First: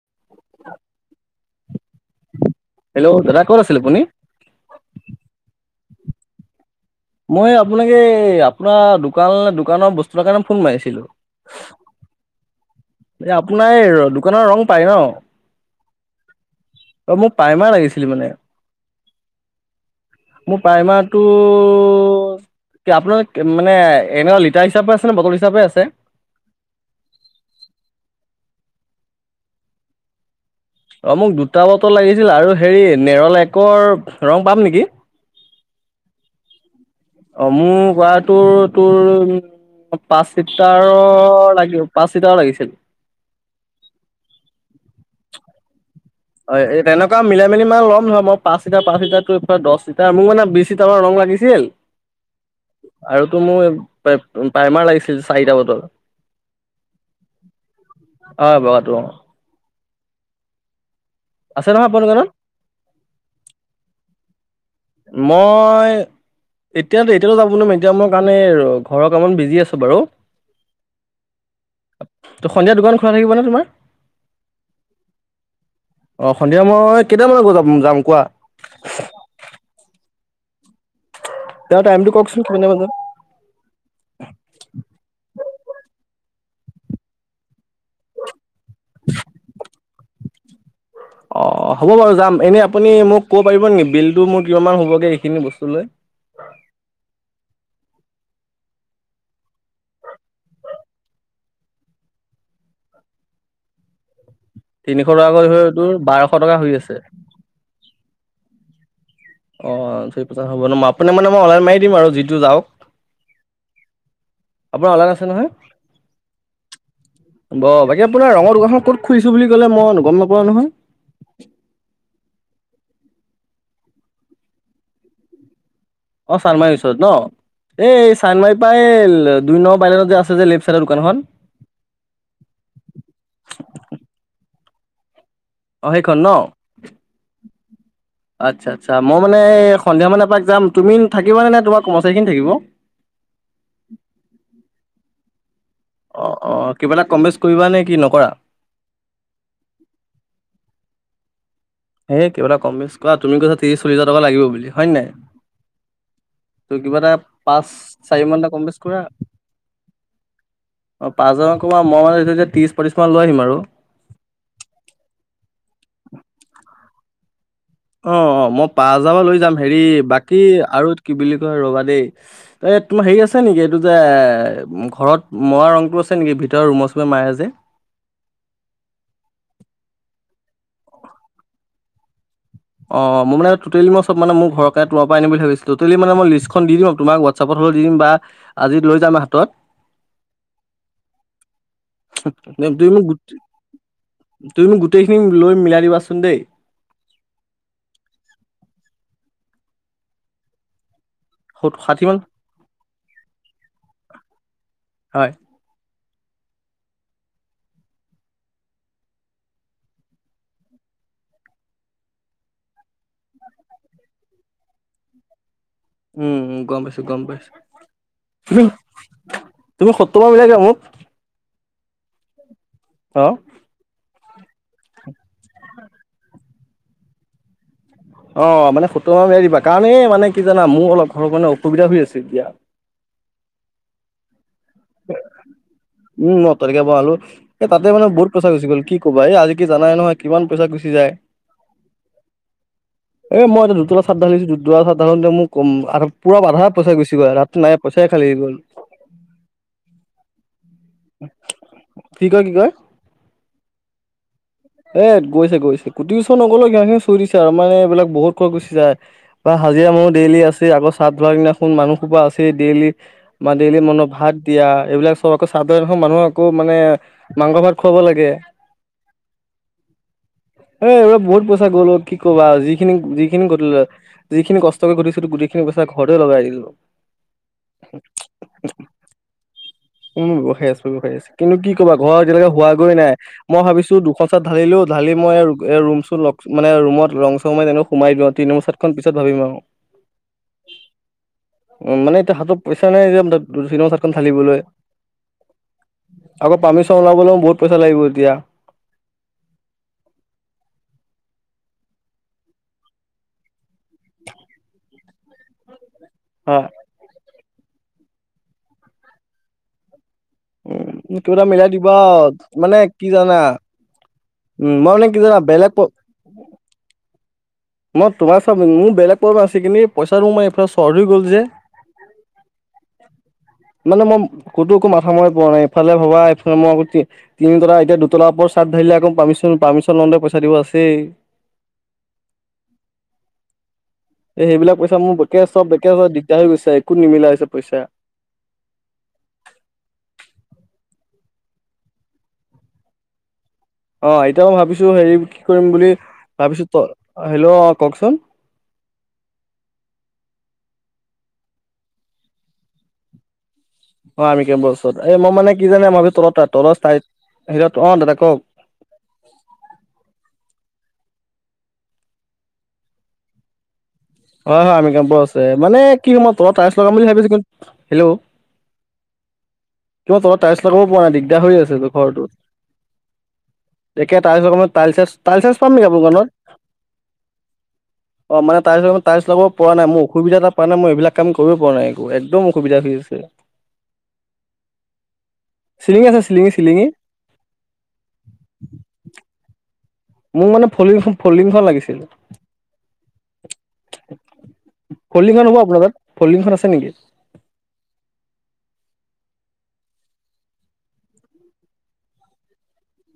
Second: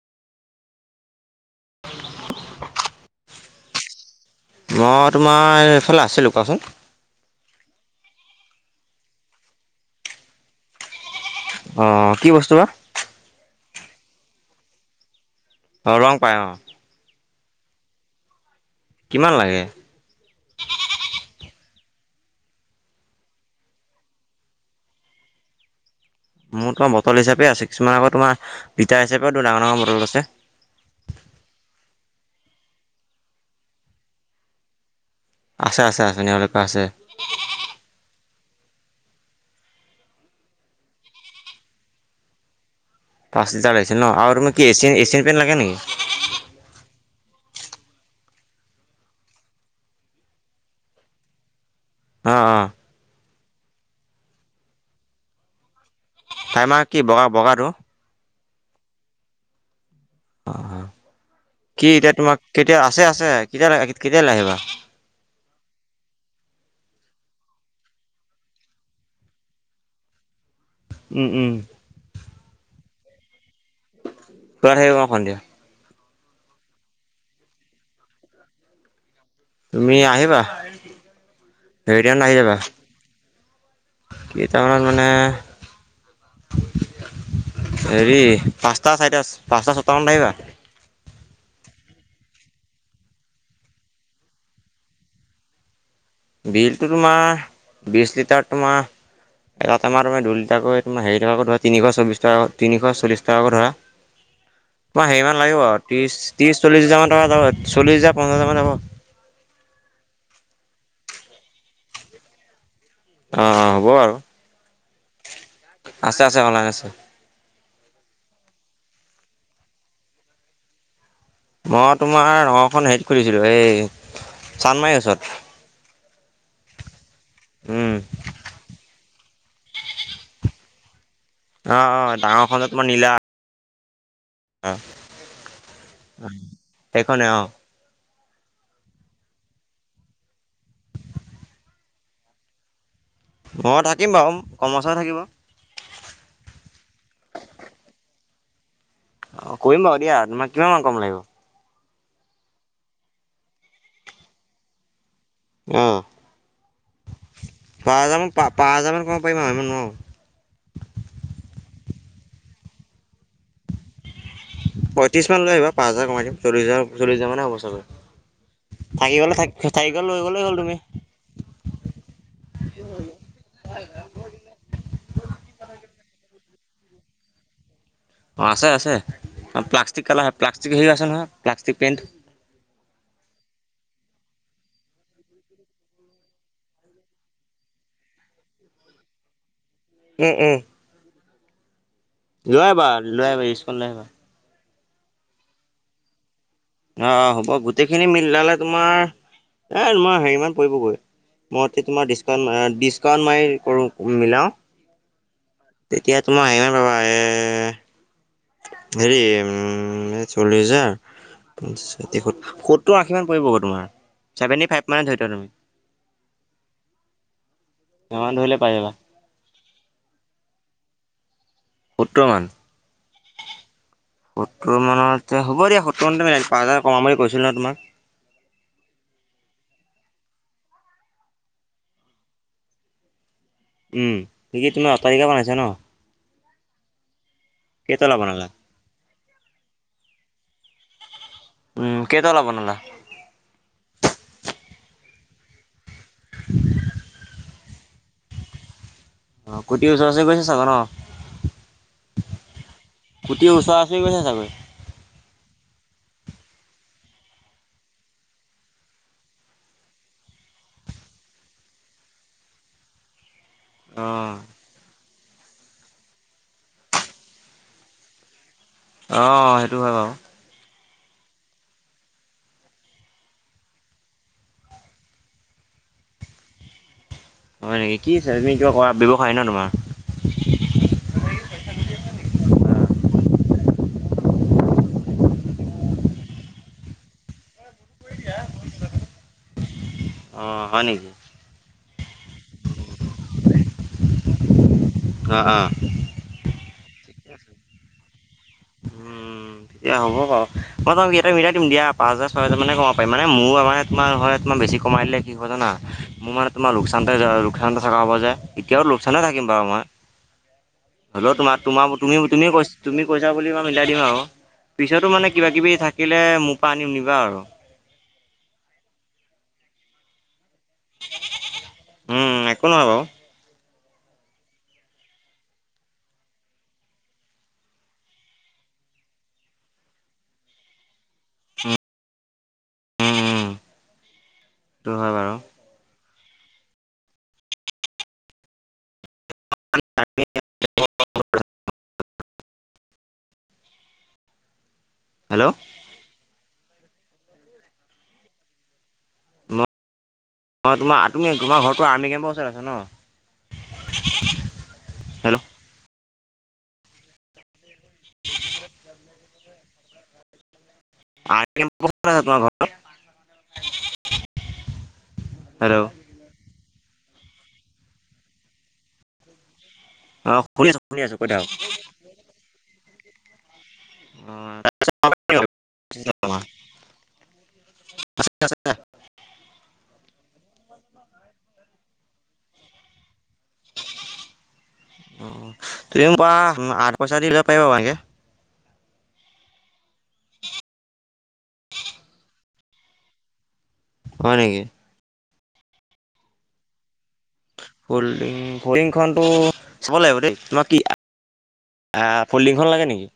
[unintelligible] Hello দাদ ক'ত আছিল আপুনি মই তোমাৰ এইফালে আছিলোঁ কোৱাচোন মই আপোনাক এই আপোনাৰ দোকান দোকানৰ বস্তুৰ কাৰণে ফোন মাৰিছিলো। অ কি বস্তু বা এই আপোনাৰ এই দোকানৰ ৰং পায় ন অ ৰং পায় অ। অ মোৰ পাইমাৰ লাগিছিল মানে কিমান লাগে? মোৰ পাইমাৰটো। আপোনাৰে মানে এনেকুৱা লিটাৰ হিচাপে আছে নে বটল হিচাপে আছে। মোৰ তোমাৰ বটল হিচাপে আছে কিছুমান আকৌ তোমাৰ বিটাৰ হিচাপেও টো ডাঙৰ ডাঙৰ মান বটল আছে। অ মোক দুটা বটল লাগিছিল আৰু হেৰি নেৰলেকৰ ৰং পাম নেকি? আছে আছে আছে নেৰলেকৰ আছে। অ মোৰ কৰাটোৰ তোৰ তোৰ উ পাঁচ চিটাৰ লাগিব পাঁচ চিটাৰ লাগিছিল। পাঁচ লিটাৰ লাগিছিল ন আৰু মোক কি এছিয় এছিয়ান পেণ্ট লাগে নেকি? হয় এনেকুৱা মিলাই মেলি মান লম ধয় মই পাঁচ লিটাৰ পাঁচ লিাৰটো এই দশ লিটাৰ মোক মানে বিশ লিটাৰৰ ৰং। লাগিছিল। অ' অ'। আৰুতো মোৰ পাইমাৰ লাগিছিল চাৰিটা বটল। প্ৰাইমাৰ কি বগা বগাটো? অ বগাটো। অ আছে নহয় কি আপোনাৰ এতিয়া দোকানত তোমাক কেতিয়া আছে আছে কেতিয়ালে কেতিয়ালৈ আহিবা? মই। এতিয়াত এতিয়ো যাব নোৱাৰম এতিয়া মোৰ কাৰণে ঘৰ অমমান বিজি আছো বাৰু। উম উম। ত সন্ধিয়া দোকান খোলা থাকিব নে তোমাৰ? তই আহিব ক খন দিয়া। অ সন্ধিয়া মই কেইটামান বজ যাম যাম কোৱা? তুমি আহিবা? তেওঁৰ দেৰি টাইমটো কে কওকচোন নাহিবা কিমান টাইমত যাম কেইটামানত মানে হেৰি পাঁচটা চাৰিটা পাঁচটা ছটা মানত আহিবা। অ হ'ব বাৰু যাম এনে আপুনি মোক ক'ব পাৰিব নেকি বিলটো মোৰ কিমানান হ'বগৈ এইখিনি বস্তু লৈ বিলটো তোমাৰ বিশ লিটাৰ তোমাৰ এটা টেমা তুমি দুই লিটাকৈ তোমাৰ হেৰি টকা কৈ ধৰা তিনিশ চলিশ টকা তিনিশ চল্লি টকাকৈ ধৰা। [inaudible] তোমাৰ হেৰিমান টকাকৈ হৈ লাগিব আৰু তোৰ ত্ৰিশ বাৰশ টকা ত্ৰিশ হৈ চল্লিশ আছে হাজাৰ মান টকা যাব চল্লি হাজাৰ পঞ্চাচ হাজাৰ মান যাব। অ ধু পছ হ'ব ন মই আপুনি মানে মই অনলাইন মাৰি দিম আৰু যিটো যাওক অ অ হ'ব আৰু আপোনাৰ অলাগ আছে নহয় আছে আছে অনলাইন আছে। ব বাকী আপোনাৰ ৰঙৰ দোকানখন ক'ত খুলিছো বুলি কলে মই গম নাপাওঁ নহয়। মই তোমাৰ নওখন হেৰিত খুলিছিলো এই চানমাৰি গচৰত অ চান্দমাৰীৰ ওচৰত ন এই চান্দমাৰি পৰাই দুই নমৰ বাইলেনত যে আছে যে লেফ চাইডৰ দোকানখন অ অ ডাঙৰ খন তোমাৰ নীলা অ অ সেইখন ন সেইখনে আহ আচ্ছা আচ্ছা মই মানে সন্ধিয়া মান এপাক যাম তুমি থাকিবানে নে তোমাৰ কৰ্মচাৰীখিনি থাকিব। মই থাকিম বাৰু কমাৰ্চ থাকিব। অ অ কিবা এটা কম বেচ কৰিবা নে কি নকৰা। অ কৰিম বাৰু দিয়া তোমাক কিমান মান কম লাগিব? সেই কিবা এটা কম বেছ কৰা তুমি কৈচা ত্ৰিশ চলি হাজাৰ টকা লাগিব বুলি হয় নে নাই। আহ তোৰ কিবা এটা পাঁচ চাৰি মান এটা কম পাঁচ বেচ কৰা। হাজাৰমান কমাব পাৰিম আৰু ইমান নোৱাৰোঁ অ পাঁচ হাজাৰানকমাৰ মই মানে যে ত্ৰিশ পঁচ্ৰিছ মান লৈ আহিম আৰু পঁয়ত্ৰিশ মান লৈ আহিবা পাঁচ হাজাৰ কমাই দিম চল্লিশ চল্লিশ হাজাৰ মানে হব চাগে। অ অ মই পাঁ হাজাৰ লৈ যাম হেৰি থাকি গ'ল লৈ বাকী গ'লেই হ'ল তুমি। আৰু কি বুলি কয় ৰবা দেই ত মাৰ হেৰি আছে নেকি এইটো যে ঘৰত মৰা ৰংটো আছে নেকি ভি এতিয়া আৰু ৰুমৰ চুমে মায় আ যে অ আছে আছে প্লাষ্টিক কালা প্লাষ্টিক হে আছে নহয় প্লাষ্টিক পেইণ্ট অ মোৰ মানে টোটেলি মই চব মানে মোৰ ঘৰে তোমাৰ পৰা আনিম বুলি ভাবিছিলো টোটেলি মানে মই লিষ্ট খন দি দিম তোমাক হোৱাছআপত দিম বা আজি লৈ যাম হাতত। উম উম। লৈ আহিবা তুমি মোক লৈ আহিবা ইউজখন লৈ আহিবা। তুমি মোক গোটেইখিনি লৈ মিলাই দিবাচোন দেই অ হ'ব গোটেইখিনি মিলালে তোমাৰ এ মই হেৰি মান পৰিবগৈ। সত- মই ষাঠি তোমাৰ মান ডিচকাউণ্ট অ ডিছকাউণ্ট মাৰি কৰো মিলাও হয় তেতিয়া তোমাৰ এও পাবা এ হেৰি উম চল্লি হাজাৰ সত্তৰ আশী মান পৰিব তোমাৰ চভেনটি ফাইভ মানে ধৰি তুমি। উম গম পাইছো গম পাইছো। সিমান ধৰিলে তুমি পাই যাবা তুমি সত্তৰ মাধ মিলাই দিয়া মোক বৰ্তমান আহ। সত্তৰ মানতে হব দিয়া সত্তৰ মানতে মিলাই দিম পাঁচ হাজাৰ কমাম বুলি কৈছিল নহয় তোমাক। অ মানে সুতৰ মান মিলাই দিবা কাৰণ এই মানে কি জানা মোৰ অলপ ঘৰৰ মানে অসুবিধা হৈ আছে এতিয়া [inaudible] উম, কি তুমি অট্টালিকা বনাইছা ন? উম অ তৰিকা বলো এই তাতে মানে কেইতলা বহুত বনালা? পইচাৰ গুচি গ'ল কি ক'বাই আজি কি জানাই নহয় কিমান পইচা গুচি যায় উম কেইদলা বনালা চাত ঢালিছোঁ দু চাত ধালোঁতে মোৰ ম পূৰা আধা পই গুচি গ'ল তাত নাই পইচাই খালী গ'ল অ কোটিৰ ওচৰ চৰি গৈছে চাগ ন কি কয় কি কয় কোটি গৈছে চাগৈ। এ গৈছে গৈছে কোটি ওচৰ নগ'লেও ঘিহা খি চুই দিছে আৰু মানে এইবিলাক বহুত কৈ গুচি যায় বা হাজিৰা মানুহ ডেইলি আছে আগৰ চাত ধৰা কিনাখন মানুহসোপা আছে ডেইলি ম ডেইলি মনত অ', ভাত দিয়া এইবিলাক চব আকৌ সাধাৰণ মানুহক আকৌ মানে মাংস ভাত খুৱাব লাগে। অ সেইটো হয় বাৰু এ এইবাক বহুত পইচা গ'ল কি ক'বা যিখিনি যিখিনি ঘিল যিখিনি কষ্টকে ঘটিছো গোটেইখিনি ছা ঘৰতে লগাই দিলো। হয় নেকি? কি তুমি কিবা কৰা ব্যৱসায় ন তোমাৰ? উম ব্যৱসায় আছো ব্যৱসায় আছো কিন্তু কি কবা ঘৰ এতিয়ালৈকে হোৱা গৈ নাই মই ভাবিছো খন চাত ঢালিলো ঢালি মই এই ৰুম চোন মানে ৰুমত ৰং চং তেনেকৈ সোমাই দিওঁ তিনিম চাতখন পিছত ভাবিম আও অ' হয় নেকি? উম মানে এতিয়া হাতত পইচা নাই যে চিনেমা চাতখন ঢালিবলৈ আহ আহ। পাৰ্মিশন ওলাবলৈও বহুত পইচা লাগিব এতিয়া উম তেতিয়া হ'ব বাও মই তোক ইয়াতে মিলাই দিম দিয়া পাঁচ হাজাৰ ছয় হাজাৰ মানে কমাব পাৰি মানে মোৰ মানে তোমাৰ হয় তোমাৰ বেছি কমাই দিলে কি হয় জানা মোৰ মানে হা তোমাৰ লোকচানতে যায় আৰু। লোকচান থকা হ'ব যে এতিয়াও লোকচানে থাকিম বাৰু মই উম হল কিবা এটা তোমাৰ মিলাই তোমাৰ দিবা তুমি আৰু তুমি কৈছ মানে তুমি কি কৈছ ছা জানা বুলি মিলাই দিম আৰু উম মই পিছতো কি মানে জানা কিবা কিবি বেলেগ থাকিলে মোৰ পৰা আনিম নিবা আৰু মই তোমাৰ চ মোৰ বেলেগ ক আছে কিন্তি পইচাটো মই চৰ হৈ গ'ল যে। উম একো নহয় বাৰু মানে মই ক'তো একো মাথা মৰি পোৱা নাই ইফালে ভবা এইফালে মই তিন তলা এতিয়া দুতলাৰ ওপৰত চ। দিলে আকৌ পাৰ্মিচন পাৰ্মিশন লওঁতে পইচা দিব আছেই। উম। উম। এ সেইবিলাক সেইটো পইচা হয় মোৰ বাৰু বেকে চব বেকে চব দি। দিকদা হৈ গৈছে একো নিমিলা হৈছে পইচা [inaudible] অ এতিয়া মই ভাবিছো হেৰি কি হেল্ল' কৰিম বুলি ভাবিছো হেল্ল' অ কওকচোন। তোমাৰ তুমি তোমাৰ ঘৰৰতো আৰ্মি কেম্পৰ ওচৰত আছে ন? অ আৰ্মি কেম্পৰ ওচৰত এ মই হেল্ল' মানে কি জানে মই ভাবিছিলো তলৰ তা তলৰ তাই হে অ দাদা কওক। তোমাৰ ঘৰত হয় হয় আৰ্মি কাম্পপো আছে মানে কি সময়ত তলত তাইচ লগাম বুলি ভাবিছো কিন হেল্ল' কিয় অ তলত টাইলছ শুনি আছো লগাব শুনি পৰা আছো নাই কৈ দিগদাৰ থাকক হৈ আছেতো ঘৰটো এতিয়া তাইলছ লগাম শ তাইলছেচ তাইলচেজ পাম নেকি আপোনাৰ দোকানত? অ মানে তাইলছ তাইলছ লগাব পৰা নাই মোৰ অসুবিধা এটা পৰা নাই মই এইবিলাক কাম কৰিব পৰা নাই একো একদম অসুবিধা হৈ আছে। [inaudible] তুমি চিলিঙি আছে পোৱা চিলিঙি চিলিঙি আঠ পইচা দিলে পাৰিবা ভালকে। মোক মানে ফলিং ফলডিংখন লাগিছিল। হয় নেকি। ফলিংখন হ'ব আপোনাৰ তাত ফলডিংখন আছে নেকি? ফল্ডিং ফলিংখন টো চব লাগিব দেই তোমাৰ কি। আহ ফল্ডিংখন লাগে নেকি?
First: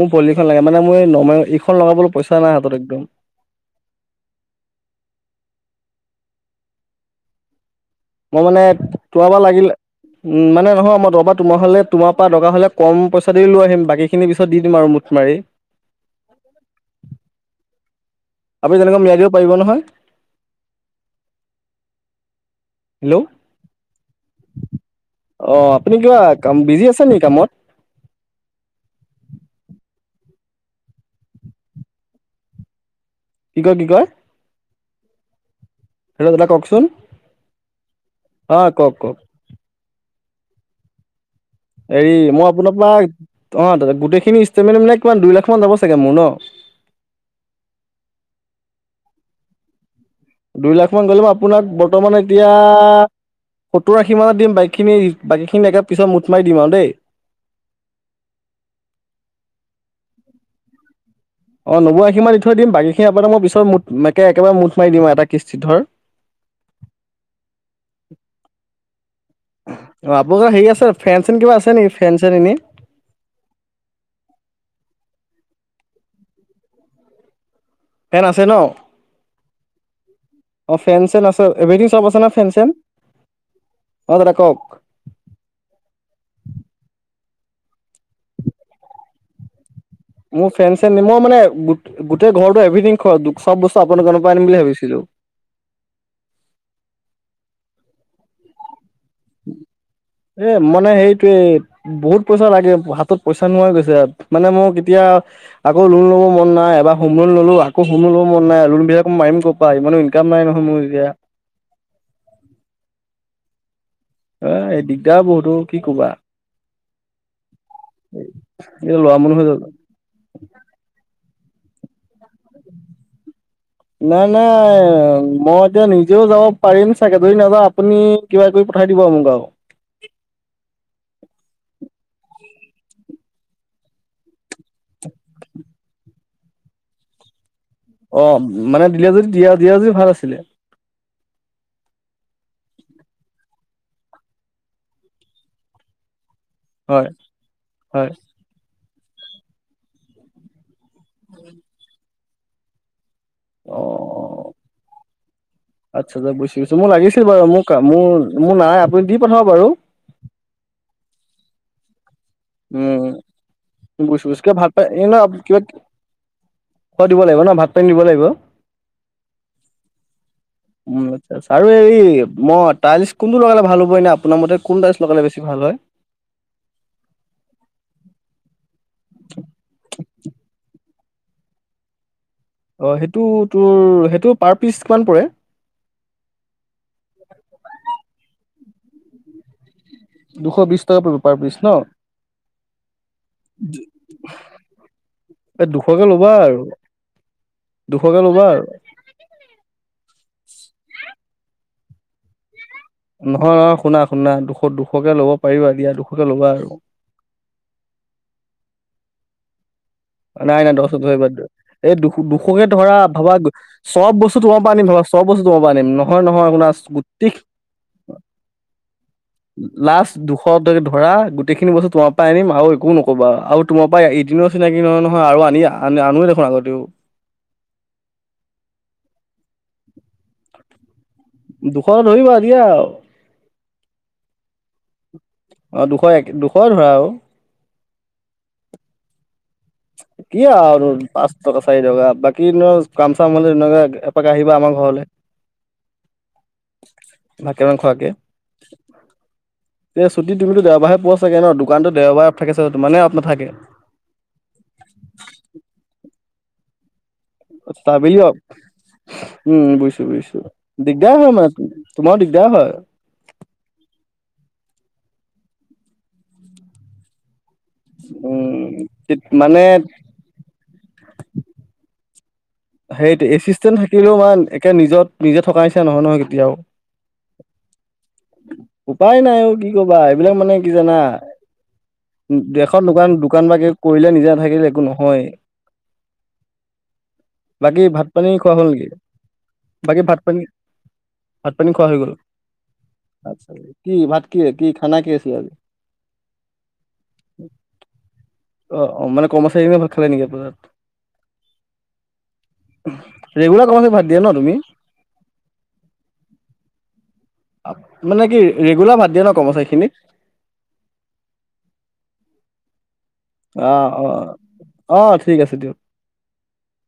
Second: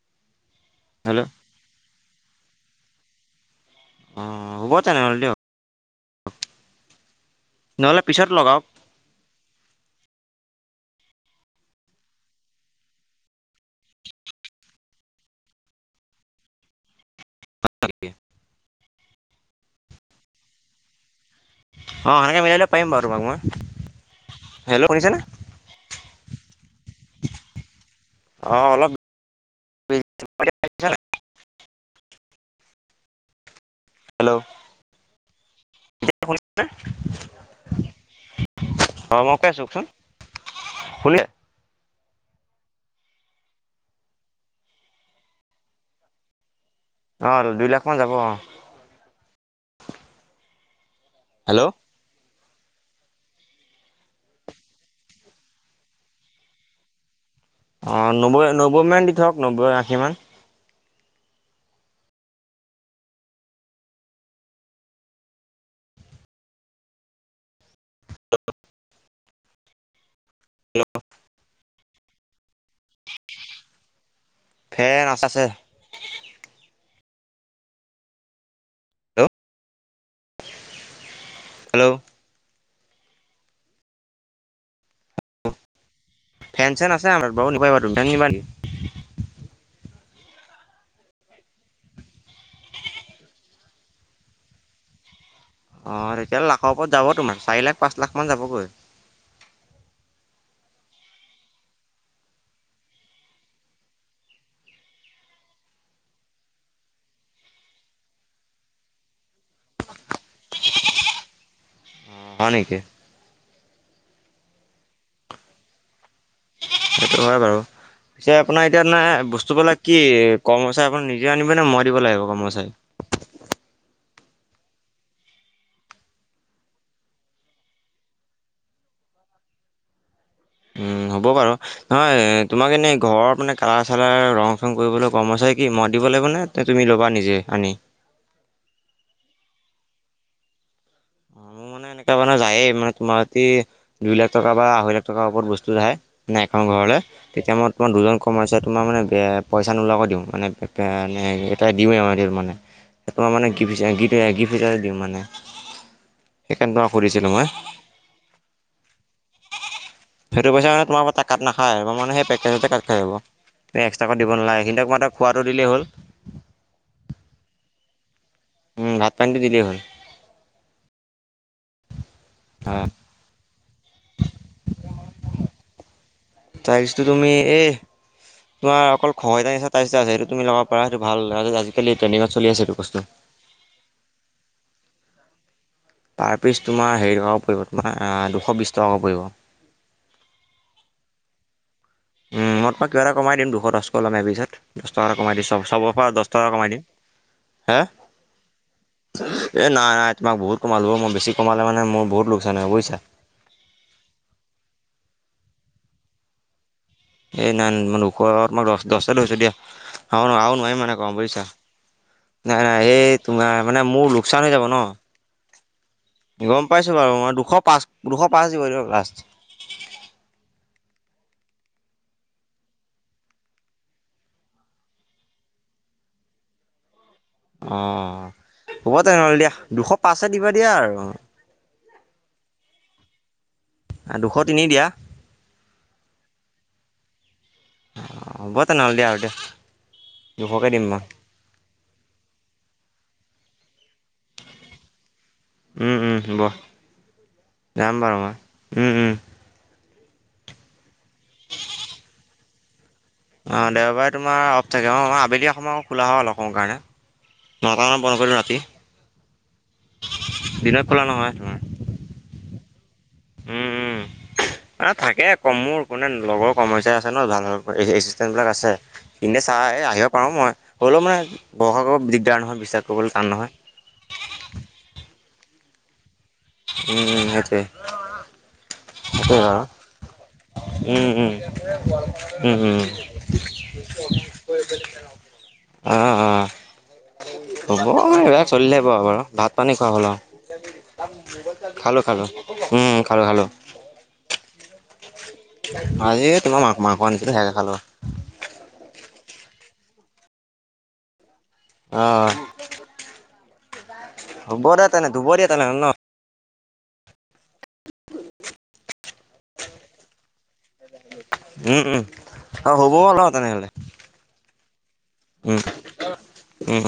মোৰ ফলিংখন লাগে মানে মই হেল্ল' নম ইখন লগাবলৈ পইচা নাই হাতত একদম। অ হ'ব তেনে হ'লে দিয়ক। নহ'লে পিছত মই মানে লগাওক তোমাৰ পা লাগিল উ মানে। নহয় মই দবা তোমাৰ হলে তোমাৰ পৰা দৰকা হলে কম পইচা দি লৈ আহিম বাকী খিনি পিছত দি দিম আৰু মুঠ মাৰি। [unintelligible] আপুনি তেনেকা মিয়াই দিব পাৰিব নহয়। অ সেনেকে মিলাই দিব পাৰিম বাৰু হেল্ল'। তোমাক মই। হেল্ল' শুনিছেনে অ আপুনি কিবা কাম বিজি আছে নেকি কামত? অঁ অলপ বিজি। কি কয় কি কয়। এতিয়া হেল্ল' দাদা শুনিছেনে কওকচোন অ কওক অ কওক মই কৈ আছো কওচোন। শুনিলে। হেৰি মই আপোনাৰ পৰা অ গোটেইখিনি ইষ্টলমেট ল'লে কিমান দুই লাখ মান ল'ব চাগে মোৰ ন? অ দুই লাখ মান যাব অ। দুই লাখ মান গলেম হেল্ল' আপোনাক বৰ্তমান এতিয়া। সত্তৰ আশী মানত দিম বাইকখিনি বাকীখিনি একে পিছত মুঠ মাৰি দিম আৰু দেই। অ নব্বৈ নব্বৈ মান দি থক নব্বৈ আশী মান। অ নব্বৈ আশী মান দি থৈ দিম বাকীখিনি আপোনাৰ মই পিছত মুঠ একে একেবাৰে মুঠ মাৰি দিম এটা কিস্তি ধৰ। আ [unintelligible] হ। অ আপোনা হেৰি আছে ফেন চেন কিবা আছে নেকি ফেন চেন এনে। ফেন আছে আছে। ফেন আছে ন। হেল্ল' অ ফেন চেন আছে‌ এব্ৰিডিং হেল্ল' চব আছে না ফেন চেন। অ দাদা কওক। ফেন চেন আছে আমাৰ বও নিব পাইবা তুমি নিবা নিকি। মোৰ ফ্ৰেড চে মই মানে গোটেই ঘৰটো এভথিং চব বস্তু আপোনাৰ দোকানৰৰ পৰা আনিম বুলি ভাবিছিলো [inaudible] অ তেতিয়াহলে লাখৰ ওপৰত যাব তোমাৰ চাৰি লাখ পাঁচ লাখ মান যাবগৈ এ মানে সেইটোৱে বহুত পইচা লাগে হাতত পইচা নোহাই গৈছে মানে মোৰ এতিয়া আকৌ লোন ল'ব মন নাই এব হো লোন ললও আকৌ হোম ল'ব মন নাই লোনবিলাক মাৰিম ক' পৰা ইমান ইনকাম ম নহয় মই এতিয়া। হয় নেকি। অ এই দিগদাৰ বহুতো কি কবা। সেইটো হয় বাৰু পিছে আপোনাৰ এতিয়া ল'ৰা ন মানুহ হৈ গ'ল। বস্তুবলাক কি কৰ্মচাই আপোনি নিজে আনিব। মানে মই দিব লাগিব ক মোৰ চাই। নাই নাই মই এতিয়া নিজেও যাব পাৰিম চাগে ধৰি নাযাওঁ আপুনি কিবা কৰি পঠাই দিম। মুগাব। উম হ'ব বাৰু নহয় তোমাক এনেই ঘৰৰ মানে কালাৰ চালাৰ ৰং। ফোন কৰিবলৈ গ'ম আছে কি মই দিব লাগিব ন তুমি ল'বা নিজে আনি। অ মানে দিলা যদি দিয়া দিয়া যদি ভাল আছিলে। এনেককাা মানে যায়ে মানে তোমাৰাতি দুই লাখ টকা বা আঢৈ লাখ টকাৰ ওপৰত বস্তু যায়। নাই এখন ঘৰলৈ হয় তেতিয়া মই তোমাৰ হয় দুজন কমাইছা তোমাৰ মানে। পইচা নোলোৱাকো দিওঁ মানে এটা দিওঁৱে আৰু মানে। তোমাৰ মানে গিফ হিচাপে দিওঁ মানে। সেইকাৰণে গৈছো মোৰ তোমাক লাগিছিল সুধিছিলোঁ মই বাৰু মোৰ মোৰ মোৰ নাই আপুনি দি পঠাব বাৰু। সেইটো পইচা তোমাৰ পৰা কাত নাখায় মানে সেই। তেনেতে কাট খাই উম আহ'ব এক্সট্ৰাকৈ বুজিছোঁ দিব বুজিছোঁ কিবা নালাগ ভাত পানী সখন্তক মাত এনে খোৱাটো কিবা দিলেই হ'ল। খোৱা দিব লাগিব ন ভাত পানী দিব লাগিব। উম ভাত পানীটো দিলেই হ'ল। ছ আৰু এই মই হা, টাইলছ কোনটো লগালে ভাল হব এনে আপোনাৰ মতে কোন টাইল লগালে বেছি ভাল হয় টাইলছটো তুমি এই তোমাৰ অকল খহটা নিচিনা টাইলচ এটা আছে সেটো তুমি লগাব পাৰা ভাল আজিকালি ট্টেইনডিঙত চলি আছে অ সেইটো তোৰ সেইটো পাৰ পিচ কিমান পৰে পাৰ পিচ তোমাৰ হেৰি টকাকৈ পৰিব তোমাৰ দুশ বিশ টকাকৈ পৰিব দুশ বিশ টকা পৰি পাৰ পচ ন মই পাক কিবা এটা কমাই দিম দুশ দশ লমে পিছত দহ টকা এটা কমাই দিমব এ চবৰ দুশকে পৰা দহ ল'বা টকা আৰু কমাই দিম দুশকে ল'বা আৰু এ নাই নাই তোমাক বহুত কমালো মই বেছি কমালে মানে মোৰ বহুত লোকচান হয় বুজিছো। নহয় নহয় শুনা শুনা দুশ দুশকে লব পাৰিবা এ দিয়া দুশকে ল'বা আৰু এ নাই ন ম ওখ মই দহ দহ কে লৈছো দিয়া আৰু আৰু নাই নাই নোৱাৰিম দহশ মানে কমাব ধৰিব বুজিছা। এই দু নাই দুশকে নাই ধৰা এই ভবা তোমাৰ মানে মোৰ চব বস্তু লোকচান হৈ তোমাৰ যাব পৰা ন। আনি ধবা চব বস্তু 'ব নে ন গম পাইছো বাৰু মই দুশ পাঁচ দুশ পাঁচ দিব দিয়িব লাষ্ট লাষ্ট দুশটকে ধৰা গোটেইখিনি বস্তু তোমাৰ পৰাই আনিম আৰু একো নকবা আৰু তোমাৰ পৰা এদিন চিনাকি নহয় নহয় আৰু আনিয়া আ আনোৱে দেখোন আগতেও অ হ'ব তেনেহ'লে দিয়া দুশ পাঁচ দিবা দিয়া আৰু দুশ ধৰিবা দিয়া আৰু দুশ তিনি দিয়া আহ দুশ এক দুশ ধৰা আৰু হ'ব তেনেহ'লে দিয়া আৰু দিয়া কি দুশকে দিম আৰু মই পাঁচ টকা চাৰি টকা বাকী ন কাম চাম হলে একে এপাক আহিবা আমাৰ ঘৰলে উম উম হ'ব ভাত কেইটামান যাম পাৰা উম উম এই ছুটি তুমি দেওবাৰাৰে পোৱা চাগে ন দোকানো দেওবাৰে থাকে তানে অ দেওবাৰে তোমাৰ অফ থাকে অ। আবেলি এ সময় খোলা হয় অলপ সময়ৰ কাৰণে। নটামান বন্ধ আবেলি কৰি দিও ৰাতি। উম, বুইছো, বুজিছো। দিনত খোলা দিগদাৰ নহয় হয় তোমাৰ মানে তোমাৰ দিগদাৰ হয়। উম, উম। অ থাকে কমোৰ কোনে লগৰ সমস্যা আছে ন [unintelligible] এই এচিচণ্টেবিলাক আছে। উম, সিহঁতে মানে চাই আহিব পাৰোঁ ম। ই হ'লেও মানে [unintelligible] দিগদাৰ নহয়। বিশ্বাস কৰিবলৈ সেইটো টান নহয় এচিষ্টেণ্ট থাকিলেও ইমান একে নিজত নিজে থকা নিচিনা নহয় নহয়। কেতিয়াও। উম সেইটোৱে। [unintelligible] উপায় সেইটোৱে নাই অ বাৰু কি কবা এইবিলাক মানে কি জানা উম উম উম উম এখন দোকান দোকান বাকে কৰিলে নিজে নাথাকিল একো নহয় অ অ। বাকী ভাত পানী খোৱা হ'ল নেকি বাৰু ভাত পানী খোৱা বাকী হ'ল ভাত আৰু পানী। ভাত পানী খোৱা হৈ খালোঁ গল খালোঁ উম খালোঁ খালোঁ আতছা কি ভাত কি কি খানা কি আছে। আজ তোমাৰ ম মাংস আনিছিলে হে খালো। অ অ মানে কমাচাৰ কিনে ভাল খালে নেকি আপোনাৰ তাত। অ। ৰেগোলাৰ কৰ্মচাৰীক ভাত। দিয়া ন তুমি? হব দে তেনে ধুব দিয়ে তেনে ন। মানে কি ৰেগুলাৰ ভাত দিয়ে ন কৰ্মচাৰীখিনিক। উম উম অ হও। অ অ আহ ঠিক আছে উম দিয়ক। উম